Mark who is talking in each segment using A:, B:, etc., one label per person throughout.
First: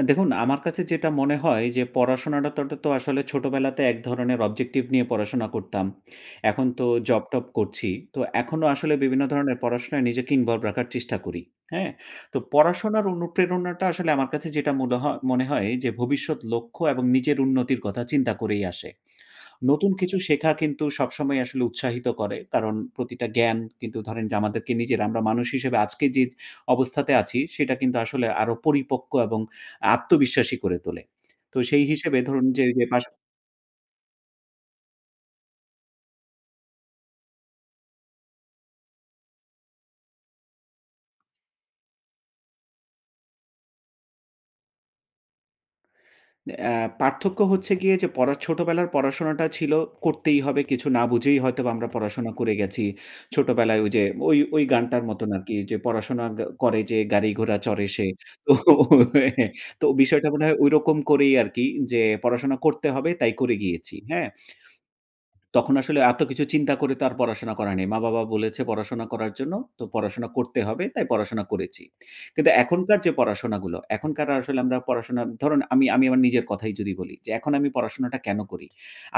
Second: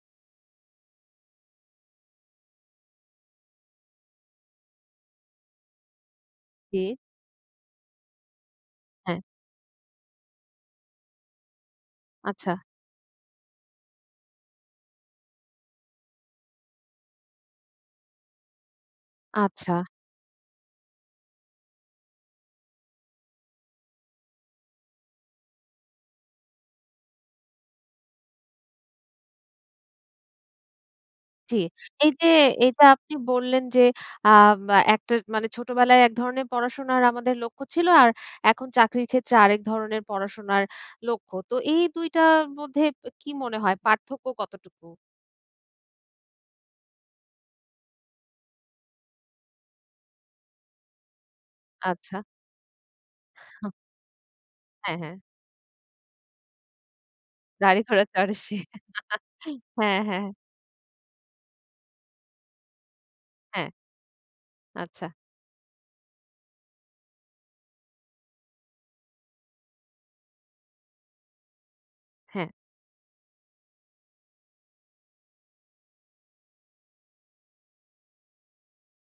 A: আ দেখুন আমার কাছে যেটা মনে হয় যে পড়াশোনাটা তো তো আসলে ছোটবেলাতে এক ধরনের অবজেক্টিভ নিয়ে পড়াশোনা করতাম। এখন তো
B: জি।
A: জব-টব করছি। তো এখনো আসলে
B: হ্যাঁ।
A: বিভিন্ন ধরনের পড়াশোনায় নিজেকে ইনভলভ রাখার চেষ্টা করি। হ্যাঁ? তো
B: আচ্ছা।
A: পড়াশোনার অনুপ্রেরণাটা আসলে আমার কাছে যেটা মুলহ মনে হয় যে ভবিষ্যৎ লক্ষ্য এবং নিজের উন্নতির কথা চিন্তা করেই আসে।
B: আচ্ছা।
A: নতুন কিছু শেখা কিন্তু সবসময় আসলে উৎসাহিত করে কারণ প্রতিটা জ্ঞান কিন্তু ধরেন যে আমাদেরকে নিজেরা মানুষ হিসেবে আজকে যে অবস্থাতে আছি সেটা কিন্তু আসলে আরো পরিপক্ক এবং আত্মবিশ্বাসী করে তোলে।
B: জি।
A: তো সেই হিসেবে
B: এইযে
A: ধরুন যে ওই
B: এইযে
A: যে পাস
B: আপনি বললেন যে আ মা একটা মানে ছোটবেলায় এক ধরনের পড়াশোনার আমাদের লক্ষ্য ছিল। আর এখন চাকরির ক্ষেত্রে আরেক ধরনের পড়াশোনার লক্ষ্য। তো এই ২ টার মধ্যে কি মনে হয় পার্থক্য কতটুকু?
A: অ্যা পার্থক্য হচ্ছে গিয়ে যে পরা ছোটবেলার পড়াশোনাটা ছিল করতেই হবে কিছু না বুঝেই হয়তোবা আমরা
B: আচ্ছা।
A: পড়াশোনা করে গেছি।
B: [unintelligible]
A: ছোটবেলায় ওইযে ওই ওই
B: হ্যাঁ,
A: গানটার
B: হ্যাঁ।
A: মতন আরকি যে পড়াশোনা করে গ যে গাড়িঘোড়া
B: গাড়ি
A: চড়ে
B: ঘোড়া
A: সে।
B: চড়ে
A: তো
B: সে।
A: তো
B: হ্যাঁ, হ্যাঁ।
A: বিষয়টা মনে হয় ঐরকম করেই আরকি যে পড়াশোনা করতে হবে তাই করে
B: হ্যাঁ।
A: গিয়েছি। হ্যাঁ?
B: আচ্ছা।
A: তখন আসলে এত কিছু চিন্তা করে তো আর পড়াশোনা করা নেই। মা-বাবা বলেছে পড়াশোনা করার জন্য। তো পড়াশোনা করতে হবে। তাই পড়াশোনা করেছি।
B: হ্যাঁ।
A: কিন্তু এখনকার যে পড়াশোনাগুলো এখনকার আসলে আমরা পড়াশোনা ধরুন আমি আমি আমার নিজের কথাই যদি বলি যে এখন আমি পড়াশোনাটা কেনো করি?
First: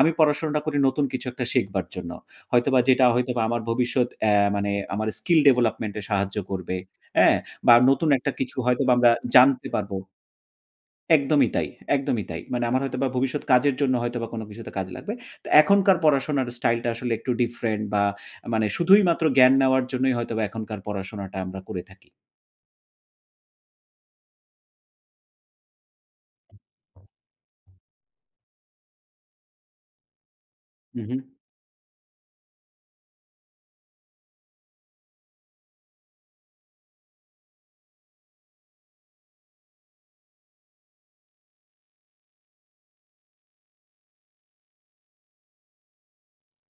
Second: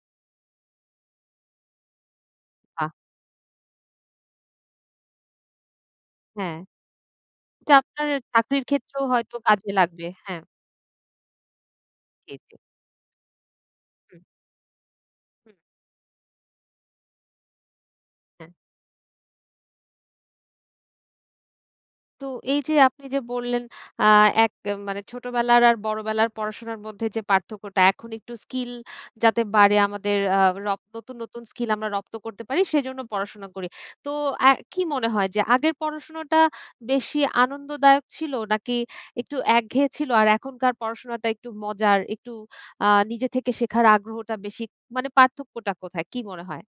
A: আমি পড়াশোনাটা করি নতুন কিছু একটা শিখবার জন্য। হয়তোবা
B: আ
A: যেটা হয়তোবা আমার ভবিষ্যৎ অ্যা মানে আমার স্কিল ডেভেলপমেন্ট এ সাহায্য
B: হ্যাঁ।
A: করবে। হ্যাঁ?
B: এটা
A: বা
B: আপনার
A: নতুন একটা কিছু
B: চাকরির
A: হয়তোবা
B: ক্ষেত্রেও
A: আমরা
B: হয়তো
A: জানতে
B: কাজে
A: পারবো।
B: লাগবে, হ্যাঁ।
A: একদমই তাই, একদমই
B: জি,
A: তাই।
B: জি।
A: মানে আমার হয়তোবা ভবিষ্যৎ কাজের জন্য
B: হুম।
A: হয়তোবা কোনো কিছুতে কাজ লাগবে। তো
B: হুম।
A: এখনকার পড়াশোনার স্টাইল টা আসলে একটু ডিফারেন্ট বা
B: হ্যাঁ।
A: মানে শুধুই মাত্র জ্ঞান নেওয়ার জন্যই হয়তোবা এখনকার পড়াশোনাটা আমরা করে থাকি।
B: তো এই যে আপনি যে বললেন আ এক মানে ছোটবেলার আর বড়বেলার পড়াশোনার মধ্যে যে পার্থক্যটা এখন একটু স্কিল যাতে বাড়ে আমাদের আ র
A: হু,
B: নতুন,
A: হু।
B: নতুন স্কিল আমরা রপ্ত করতে পারি সেজন্য পড়াশোনা করি। তো আ কি মনে হয় যে আগের পড়াশোনাটা বেশি আনন্দদায়ক ছিল নাকি একটু একঘেয়ে ছিল আর এখনকার পড়াশোনাটা একটু মজার একটু আ নিজে থেকে শেখার আগ্রহটা বেশি মানে পার্থক্যটা কোথায়? কি মনে হয়?